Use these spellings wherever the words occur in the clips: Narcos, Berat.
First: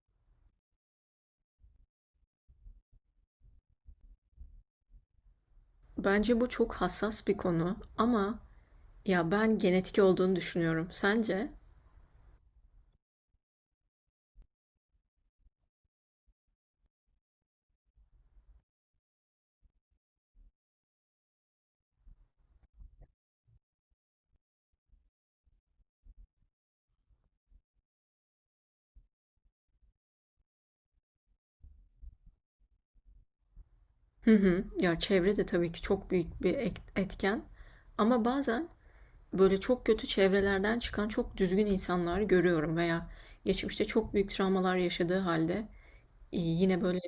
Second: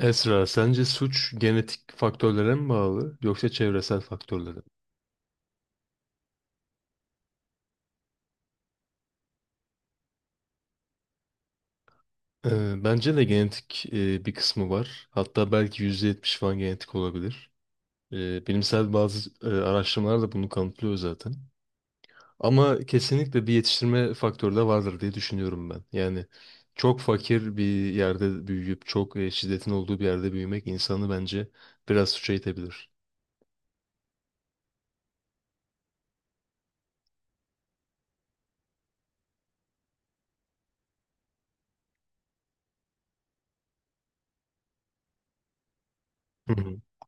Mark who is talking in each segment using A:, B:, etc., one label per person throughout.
A: Esra, sence suç genetik faktörlere mi bağlı yoksa çevresel faktörlere mi?
B: Bence bu çok hassas bir konu ama ya ben genetik olduğunu düşünüyorum. Sence?
A: Bence de genetik bir kısmı var. Hatta belki %70 falan genetik olabilir. Bilimsel bazı araştırmalar da bunu kanıtlıyor zaten. Ama kesinlikle bir yetiştirme faktörü de vardır diye düşünüyorum ben. Yani çok fakir bir yerde büyüyüp çok şiddetin olduğu bir yerde büyümek insanı bence biraz suça itebilir.
B: Hı hı. Ya çevre de tabii ki çok büyük bir etken. Ama bazen böyle çok kötü çevrelerden çıkan çok düzgün insanlar görüyorum veya geçmişte çok büyük travmalar yaşadığı halde,
A: Hı hı.
B: yine böyle,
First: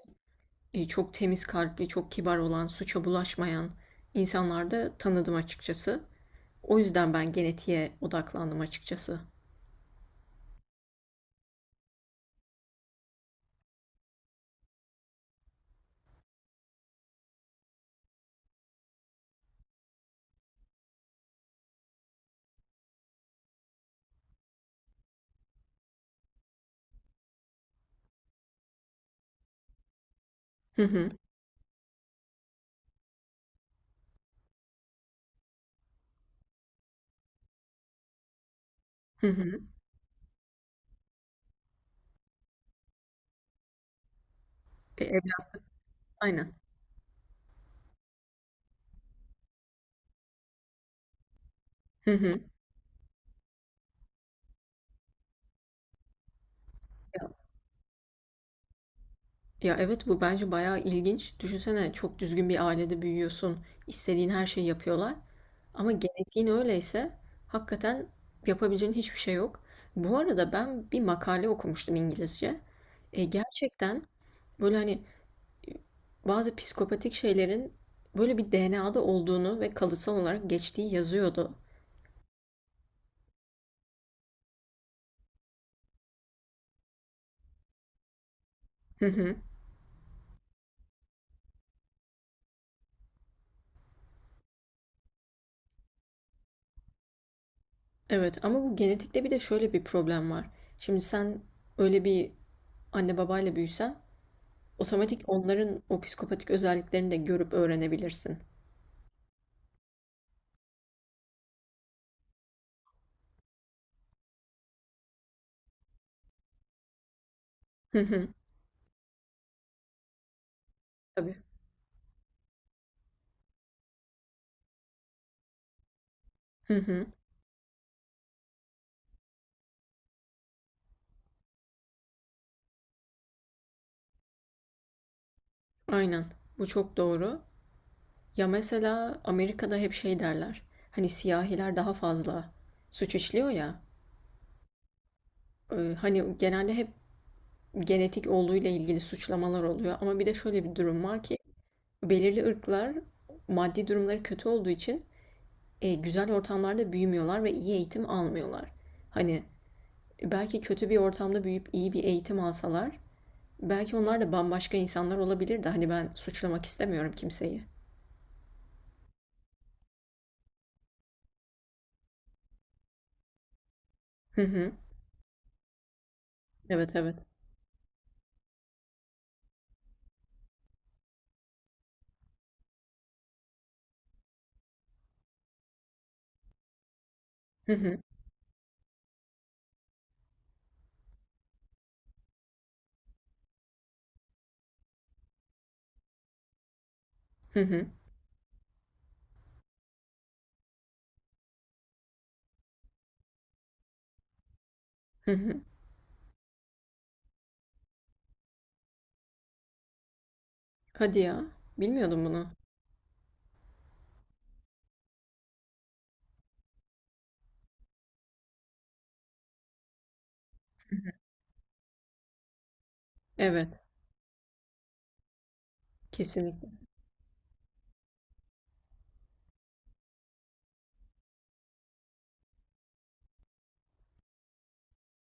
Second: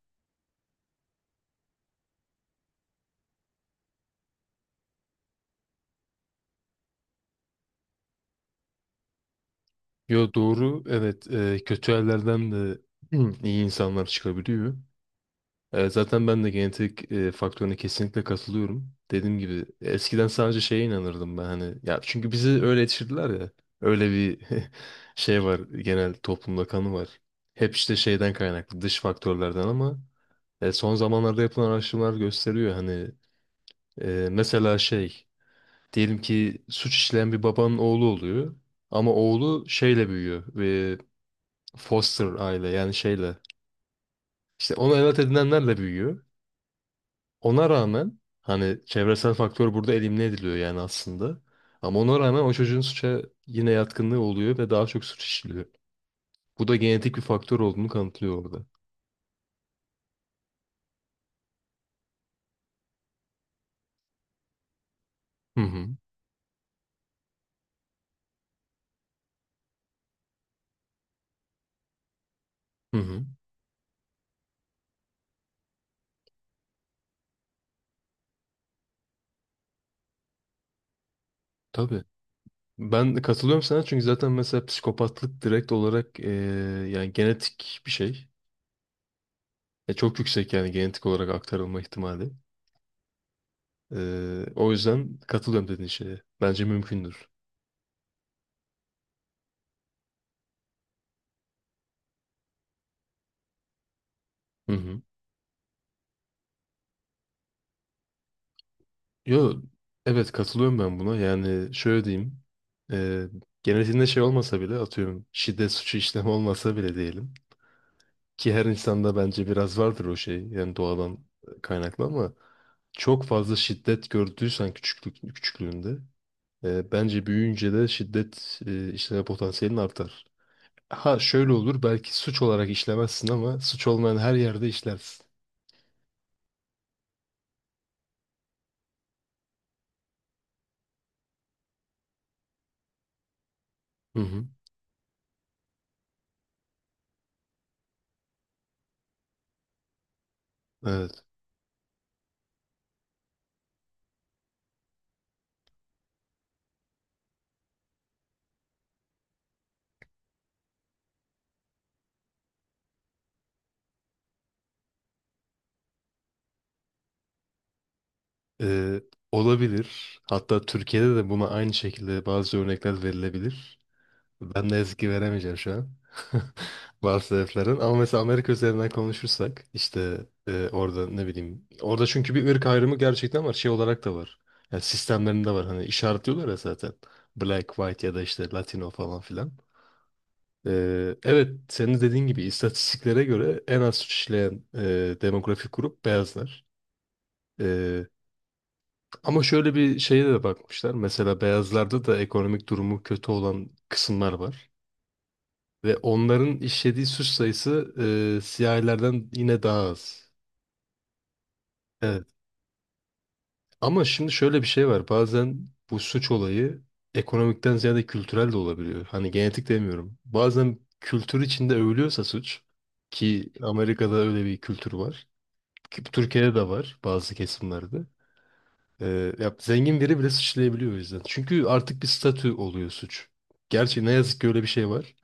B: çok temiz kalpli, çok kibar olan, suça bulaşmayan insanlar da tanıdım açıkçası. O yüzden ben genetiğe odaklandım açıkçası.
A: Yo, doğru, evet, kötü yerlerden de iyi insanlar çıkabiliyor. Evet, zaten ben de genetik faktörüne kesinlikle katılıyorum. Dediğim gibi eskiden sadece şeye inanırdım ben, hani ya, çünkü bizi öyle yetiştirdiler ya. Öyle bir şey var, genel toplumda kanı var. Hep işte şeyden kaynaklı, dış faktörlerden, ama
B: Hı
A: son
B: hı.
A: zamanlarda yapılan araştırmalar gösteriyor hani, mesela şey, diyelim ki suç işleyen bir babanın oğlu oluyor ama
B: Hı hı.
A: oğlu şeyle büyüyor ve foster aile, yani şeyle, işte ona
B: E,
A: evlat
B: evlat-
A: edinenlerle büyüyor.
B: aynen.
A: Ona rağmen hani çevresel faktör burada elimine ediliyor yani aslında. Ama
B: Hı
A: ona
B: hı.
A: rağmen o çocuğun suça yine yatkınlığı oluyor ve daha çok suç işliyor. Bu da genetik bir faktör olduğunu kanıtlıyor orada.
B: Ya evet, bu bence bayağı ilginç. Düşünsene, çok düzgün bir ailede büyüyorsun. İstediğin her şeyi yapıyorlar.
A: Hı hı.
B: Ama genetiğin öyleyse hakikaten yapabileceğin hiçbir şey yok. Bu arada ben bir makale okumuştum İngilizce.
A: Hı hı.
B: Gerçekten böyle, hani, e, bazı psikopatik şeylerin böyle bir DNA'da olduğunu ve kalıtsal olarak geçtiği yazıyordu.
A: Tabii. Ben de katılıyorum sana, çünkü zaten mesela psikopatlık direkt olarak yani genetik bir şey.
B: Hı hı.
A: Çok yüksek yani genetik olarak aktarılma ihtimali. O yüzden katılıyorum dediğin şeye. Bence mümkündür.
B: Evet, ama bu genetikte bir de şöyle bir problem var. Şimdi sen öyle bir anne babayla büyüsen,
A: Hı hı.
B: otomatik onların o psikopatik özelliklerini de görüp öğrenebilirsin.
A: Yo, evet, katılıyorum ben buna. Yani şöyle diyeyim. E, Genetiğinde şey olmasa bile, atıyorum şiddet suçu işlemi olmasa bile diyelim.
B: Hı hı.
A: Ki her insanda bence biraz vardır o şey. Yani doğadan
B: Tabii.
A: kaynaklı, ama çok fazla şiddet gördüysen küçüklüğünde,
B: Hı hı.
A: bence büyüyünce de şiddet işleme potansiyelin artar. Ha, şöyle olur, belki suç olarak işlemezsin ama suç olmayan her yerde işlersin.
B: Aynen. Bu çok doğru. Ya mesela Amerika'da hep şey derler. Hani siyahiler daha fazla suç işliyor ya.
A: Hı hı.
B: Hani genelde hep genetik olduğuyla ilgili suçlamalar oluyor. Ama bir de şöyle bir durum var
A: Evet.
B: ki belirli ırklar, maddi durumları kötü olduğu için, güzel ortamlarda büyümüyorlar ve iyi eğitim almıyorlar. Hani belki kötü bir ortamda büyüyüp iyi bir eğitim alsalar, belki onlar da bambaşka insanlar olabilir de. Hani ben suçlamak istemiyorum kimseyi.
A: Ee, Olabilir. Hatta Türkiye'de de buna aynı şekilde bazı örnekler verilebilir.
B: Hı
A: Ben
B: hı.
A: ne yazık ki veremeyeceğim şu an.
B: Evet, evet.
A: Bazı sebeplerden. Ama mesela Amerika üzerinden konuşursak, işte orada ne bileyim. Orada çünkü bir ırk ayrımı gerçekten var. Şey olarak da var. Yani sistemlerinde var. Hani işaretliyorlar ya zaten. Black,
B: Hı hı.
A: white ya da işte Latino falan filan. Evet, senin dediğin gibi istatistiklere göre en az işleyen demografik grup beyazlar.
B: Hı hı.
A: Ama şöyle bir şeye de bakmışlar. Mesela beyazlarda da ekonomik durumu kötü olan kısımlar var.
B: Hı hı.
A: Ve onların işlediği suç sayısı siyahilerden yine daha az.
B: Hadi ya.
A: Evet.
B: Bilmiyordum bunu.
A: Ama şimdi şöyle bir şey var. Bazen bu suç olayı ekonomikten ziyade kültürel de olabiliyor. Hani genetik demiyorum. Bazen kültür içinde övülüyorsa suç, ki
B: Evet.
A: Amerika'da öyle bir kültür var, ki Türkiye'de de
B: Kesinlikle.
A: var bazı kesimlerde. Ya zengin biri bile suçlayabiliyor o yüzden. Çünkü artık bir statü oluyor suç. Gerçi ne yazık ki öyle bir şey var.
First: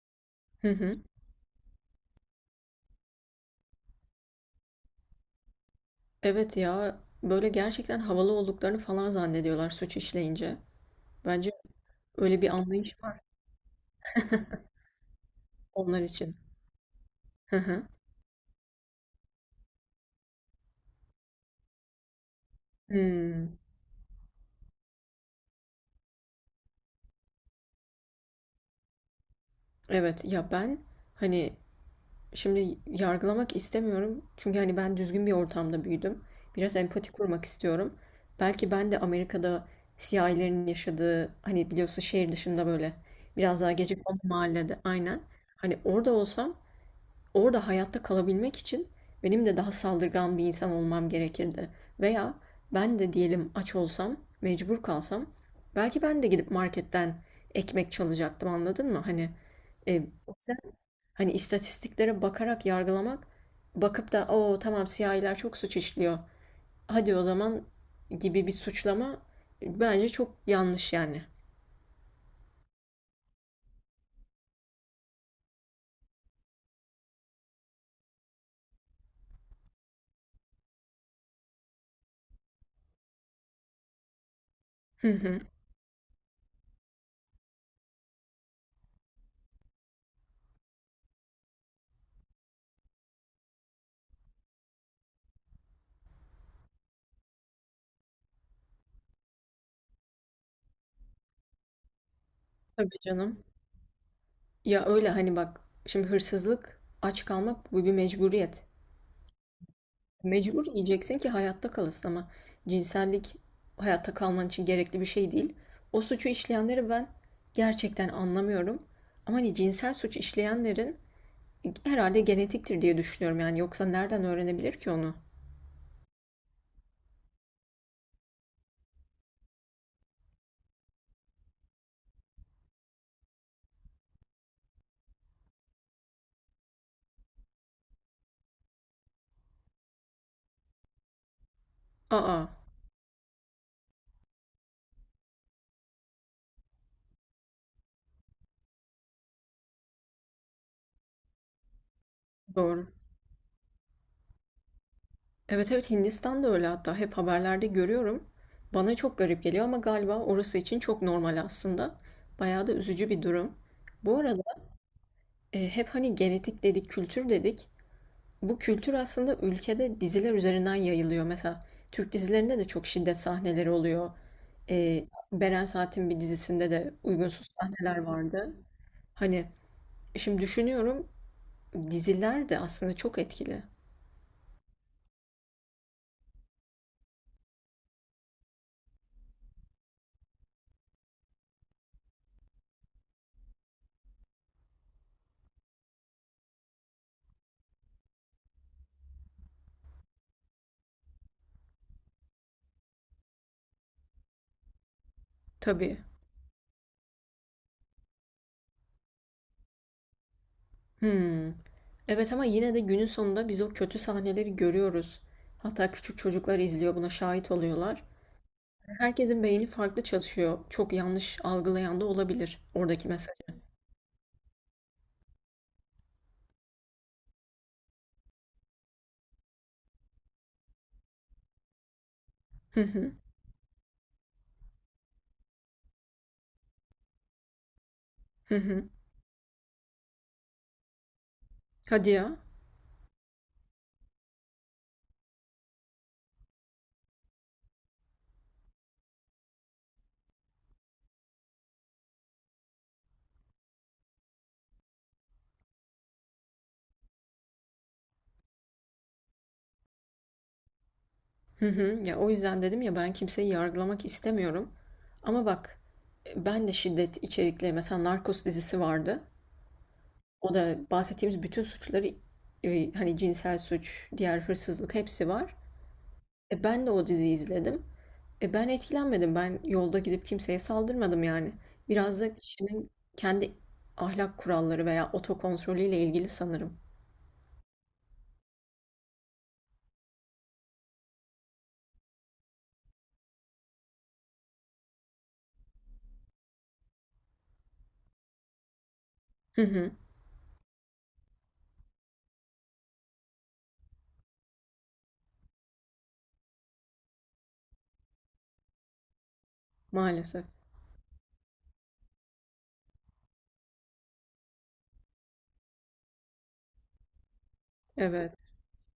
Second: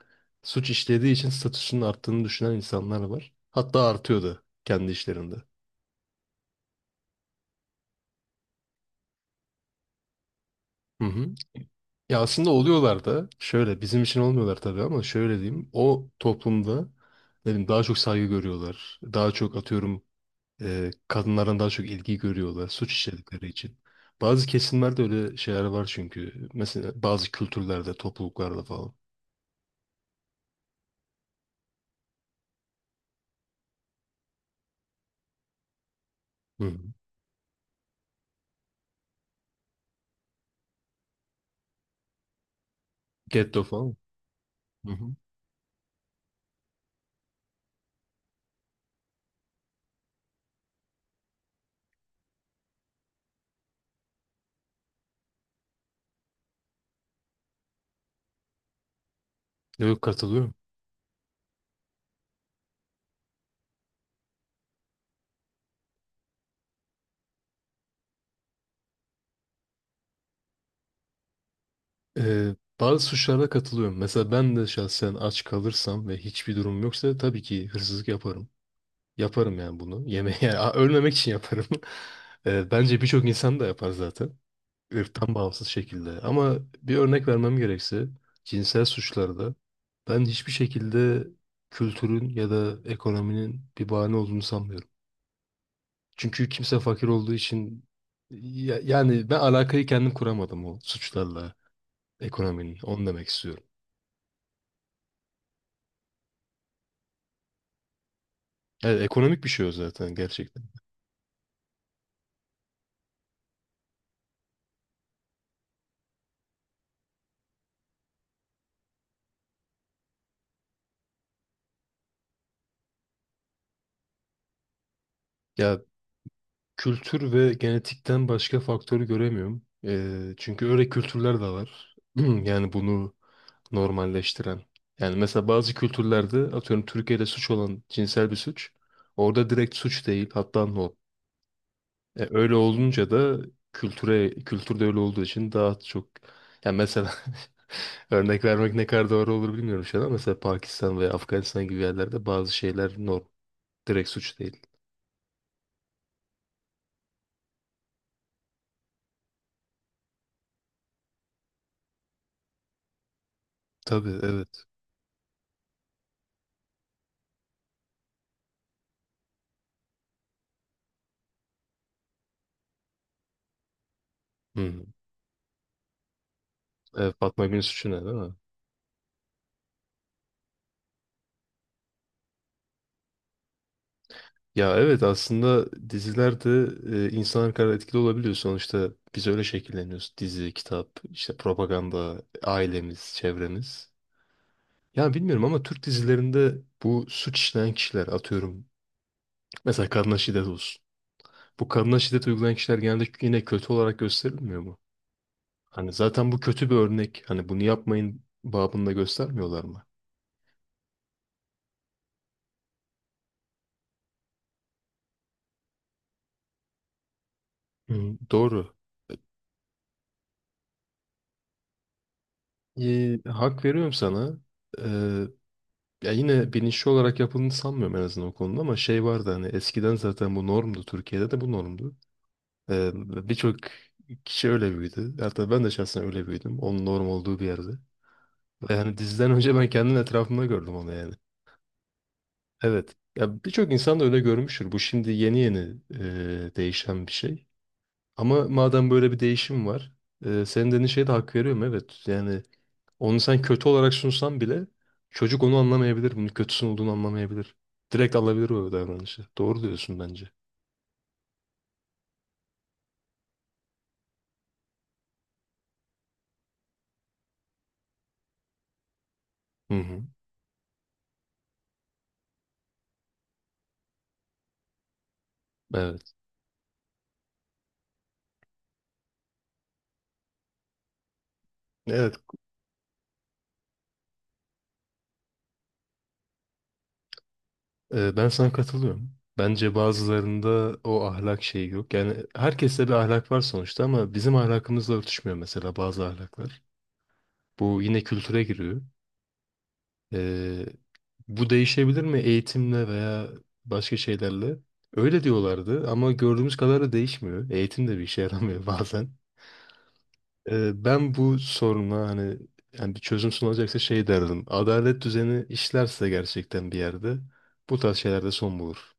A: Suç
B: Hı hı.
A: işlediği için statüsünün arttığını düşünen insanlar var. Hatta artıyor da kendi işlerinde.
B: Evet ya. Böyle gerçekten havalı olduklarını falan zannediyorlar suç işleyince.
A: Hı hı.
B: Bence
A: Ya
B: öyle bir
A: aslında
B: anlayış
A: oluyorlar
B: var
A: da, şöyle bizim için olmuyorlar tabii, ama şöyle diyeyim.
B: onlar
A: O
B: için.
A: toplumda, ne
B: Hı
A: bileyim, daha
B: hı.
A: çok saygı görüyorlar. Daha çok, atıyorum, kadınlardan daha çok ilgi görüyorlar suç işledikleri
B: Hmm.
A: için. Bazı kesimlerde öyle şeyler var çünkü. Mesela bazı kültürlerde, topluluklarda falan.
B: Evet ya, ben hani, şimdi yargılamak istemiyorum. Çünkü hani ben düzgün bir ortamda büyüdüm.
A: Hı.
B: Biraz empati kurmak istiyorum. Belki ben de Amerika'da siyahilerin yaşadığı, hani biliyorsun, şehir dışında böyle biraz
A: Getto
B: daha
A: falan.
B: gecekondu mahallede,
A: Hı hı.
B: aynen. Hani orada olsam, orada hayatta kalabilmek için benim de daha saldırgan bir insan olmam gerekirdi. Veya ben de diyelim aç olsam, mecbur kalsam, belki ben de gidip marketten ekmek çalacaktım, anladın mı?
A: Yok,
B: E,
A: katılıyorum.
B: Hani istatistiklere bakarak yargılamak, bakıp da "o tamam, siyahiler çok suç işliyor, hadi o zaman" gibi bir suçlama, bence çok yanlış yani.
A: Ee, Bazı suçlarda katılıyorum. Mesela ben de şahsen aç kalırsam ve hiçbir durum yoksa tabii ki hırsızlık yaparım. Yaparım yani bunu. Yemeğe yani, ölmemek için yaparım. Bence birçok insan da yapar zaten.
B: Hı
A: Irktan
B: hı.
A: bağımsız şekilde. Ama bir örnek vermem gerekse, cinsel suçlarda ben hiçbir şekilde kültürün ya da ekonominin bir bahane olduğunu sanmıyorum. Çünkü kimse fakir olduğu için yani ben alakayı kendim kuramadım o suçlarla ekonominin.
B: Tabii
A: Onu demek
B: canım.
A: istiyorum.
B: Ya öyle, hani bak, şimdi hırsızlık, aç kalmak, bu bir mecburiyet.
A: Evet, ekonomik bir şey o zaten gerçekten.
B: Mecbur yiyeceksin ki hayatta kalasın, ama cinsellik hayatta kalman için gerekli bir şey değil. O suçu işleyenleri ben gerçekten anlamıyorum. Ama hani cinsel suç işleyenlerin herhalde genetiktir diye düşünüyorum, yani yoksa nereden öğrenebilir ki onu?
A: Ya, kültür ve genetikten başka faktörü göremiyorum. Çünkü öyle kültürler de var. Yani bunu normalleştiren. Yani mesela bazı kültürlerde, atıyorum Türkiye'de suç olan cinsel bir suç, orada direkt suç değil, hatta norm.
B: Aa,
A: Öyle olunca da kültürde öyle olduğu için daha çok, yani mesela örnek vermek ne kadar doğru olur bilmiyorum şu an, ama mesela Pakistan veya Afganistan gibi yerlerde bazı
B: doğru.
A: şeyler norm. Direkt suç değil.
B: Evet, evet, Hindistan'da öyle, hatta hep haberlerde görüyorum. Bana çok garip geliyor ama galiba orası için çok normal aslında. Bayağı da üzücü bir durum.
A: Tabii,
B: Bu arada,
A: evet.
B: hep hani genetik dedik, kültür dedik. Bu kültür aslında ülkede diziler üzerinden yayılıyor. Mesela Türk dizilerinde de çok şiddet sahneleri oluyor.
A: Hı.
B: Beren Saat'in bir dizisinde de
A: Evet, Fatma
B: uygunsuz
A: Gül'ün Suçu
B: sahneler
A: Ne değil mi?
B: vardı. Hani, şimdi düşünüyorum, diziler de aslında çok etkili.
A: Ya evet, aslında dizilerde insanlar kadar etkili olabiliyor. Sonuçta biz öyle şekilleniyoruz. Dizi, kitap, işte propaganda, ailemiz, çevremiz. Ya bilmiyorum, ama Türk dizilerinde bu suç işleyen kişiler, atıyorum, mesela kadına şiddet olsun, bu kadına şiddet uygulayan kişiler genelde yine kötü olarak gösterilmiyor mu? Hani
B: Tabii.
A: zaten bu kötü bir örnek. Hani bunu yapmayın babında göstermiyorlar mı?
B: Hımm. Evet, ama yine de günün sonunda biz o kötü sahneleri görüyoruz. Hatta küçük çocuklar izliyor, buna şahit oluyorlar.
A: Hı, doğru.
B: Herkesin beyni farklı çalışıyor. Çok yanlış algılayan da olabilir oradaki mesajı.
A: Hak veriyorum sana. Ee, Ya yine bilinçli olarak yapıldığını sanmıyorum en azından o konuda, ama şey vardı, hani eskiden zaten bu normdu. Türkiye'de de bu normdu.
B: Hı
A: Ee,
B: hı.
A: Birçok kişi öyle büyüdü. Hatta ben de şahsen öyle büyüdüm. Onun norm olduğu bir yerde.
B: Hı
A: Ve
B: hı.
A: hani diziden önce ben kendim etrafımda gördüm onu yani.
B: Hadi ya.
A: Evet. Ya birçok insan da öyle görmüştür. Bu şimdi yeni yeni değişen bir şey. Ama madem böyle bir değişim var, senin dediğin şeye de hak veriyorum, evet. Yani onu sen kötü olarak sunsan bile çocuk onu anlamayabilir. Bunun kötüsün olduğunu anlamayabilir. Direkt alabilir o davranışı. Doğru diyorsun bence.
B: Hı hı. Ya o yüzden dedim ya, ben kimseyi yargılamak istemiyorum. Ama bak, ben de şiddet içerikli mesela Narcos dizisi vardı.
A: Hı hı.
B: O da bahsettiğimiz bütün suçları, hani cinsel suç, diğer hırsızlık, hepsi var.
A: Evet.
B: Ben de o diziyi izledim. Ben etkilenmedim. Ben yolda gidip kimseye saldırmadım yani.
A: Evet.
B: Biraz da kişinin kendi ahlak kuralları veya otokontrolüyle ilgili sanırım.
A: Ben sana katılıyorum. Bence bazılarında o ahlak şeyi yok. Yani herkeste bir ahlak var sonuçta, ama bizim ahlakımızla örtüşmüyor mesela bazı ahlaklar. Bu yine kültüre giriyor.
B: Hı hı.
A: Ee, bu değişebilir mi eğitimle veya başka şeylerle? Öyle diyorlardı, ama gördüğümüz kadarıyla değişmiyor. Eğitim de bir işe yaramıyor bazen.
B: Maalesef.
A: Ben bu soruna, hani yani bir çözüm sunulacaksa, şey derdim. Adalet düzeni işlerse gerçekten bir yerde bu tarz şeylerde
B: Evet.
A: son bulur.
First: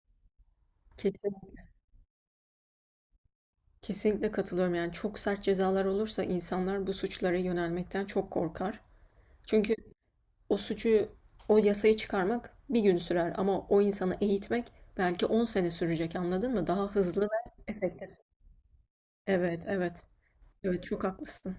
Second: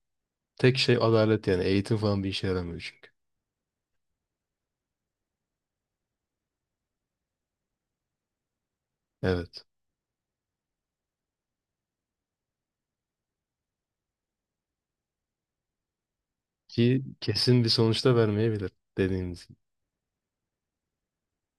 A: Tek şey
B: Kesin,
A: adalet, yani eğitim falan bir işe yaramıyor çünkü.
B: kesinlikle katılıyorum. Yani çok sert cezalar olursa insanlar bu suçlara yönelmekten çok korkar.
A: Evet.
B: Çünkü o suçu, o yasayı çıkarmak bir gün sürer, ama o insanı eğitmek belki 10 sene sürecek, anladın mı? Daha
A: Ki
B: hızlı ve
A: kesin bir
B: efektif.
A: sonuçta vermeyebilir dediğimiz
B: Evet, evet. Evet, çok haklısın.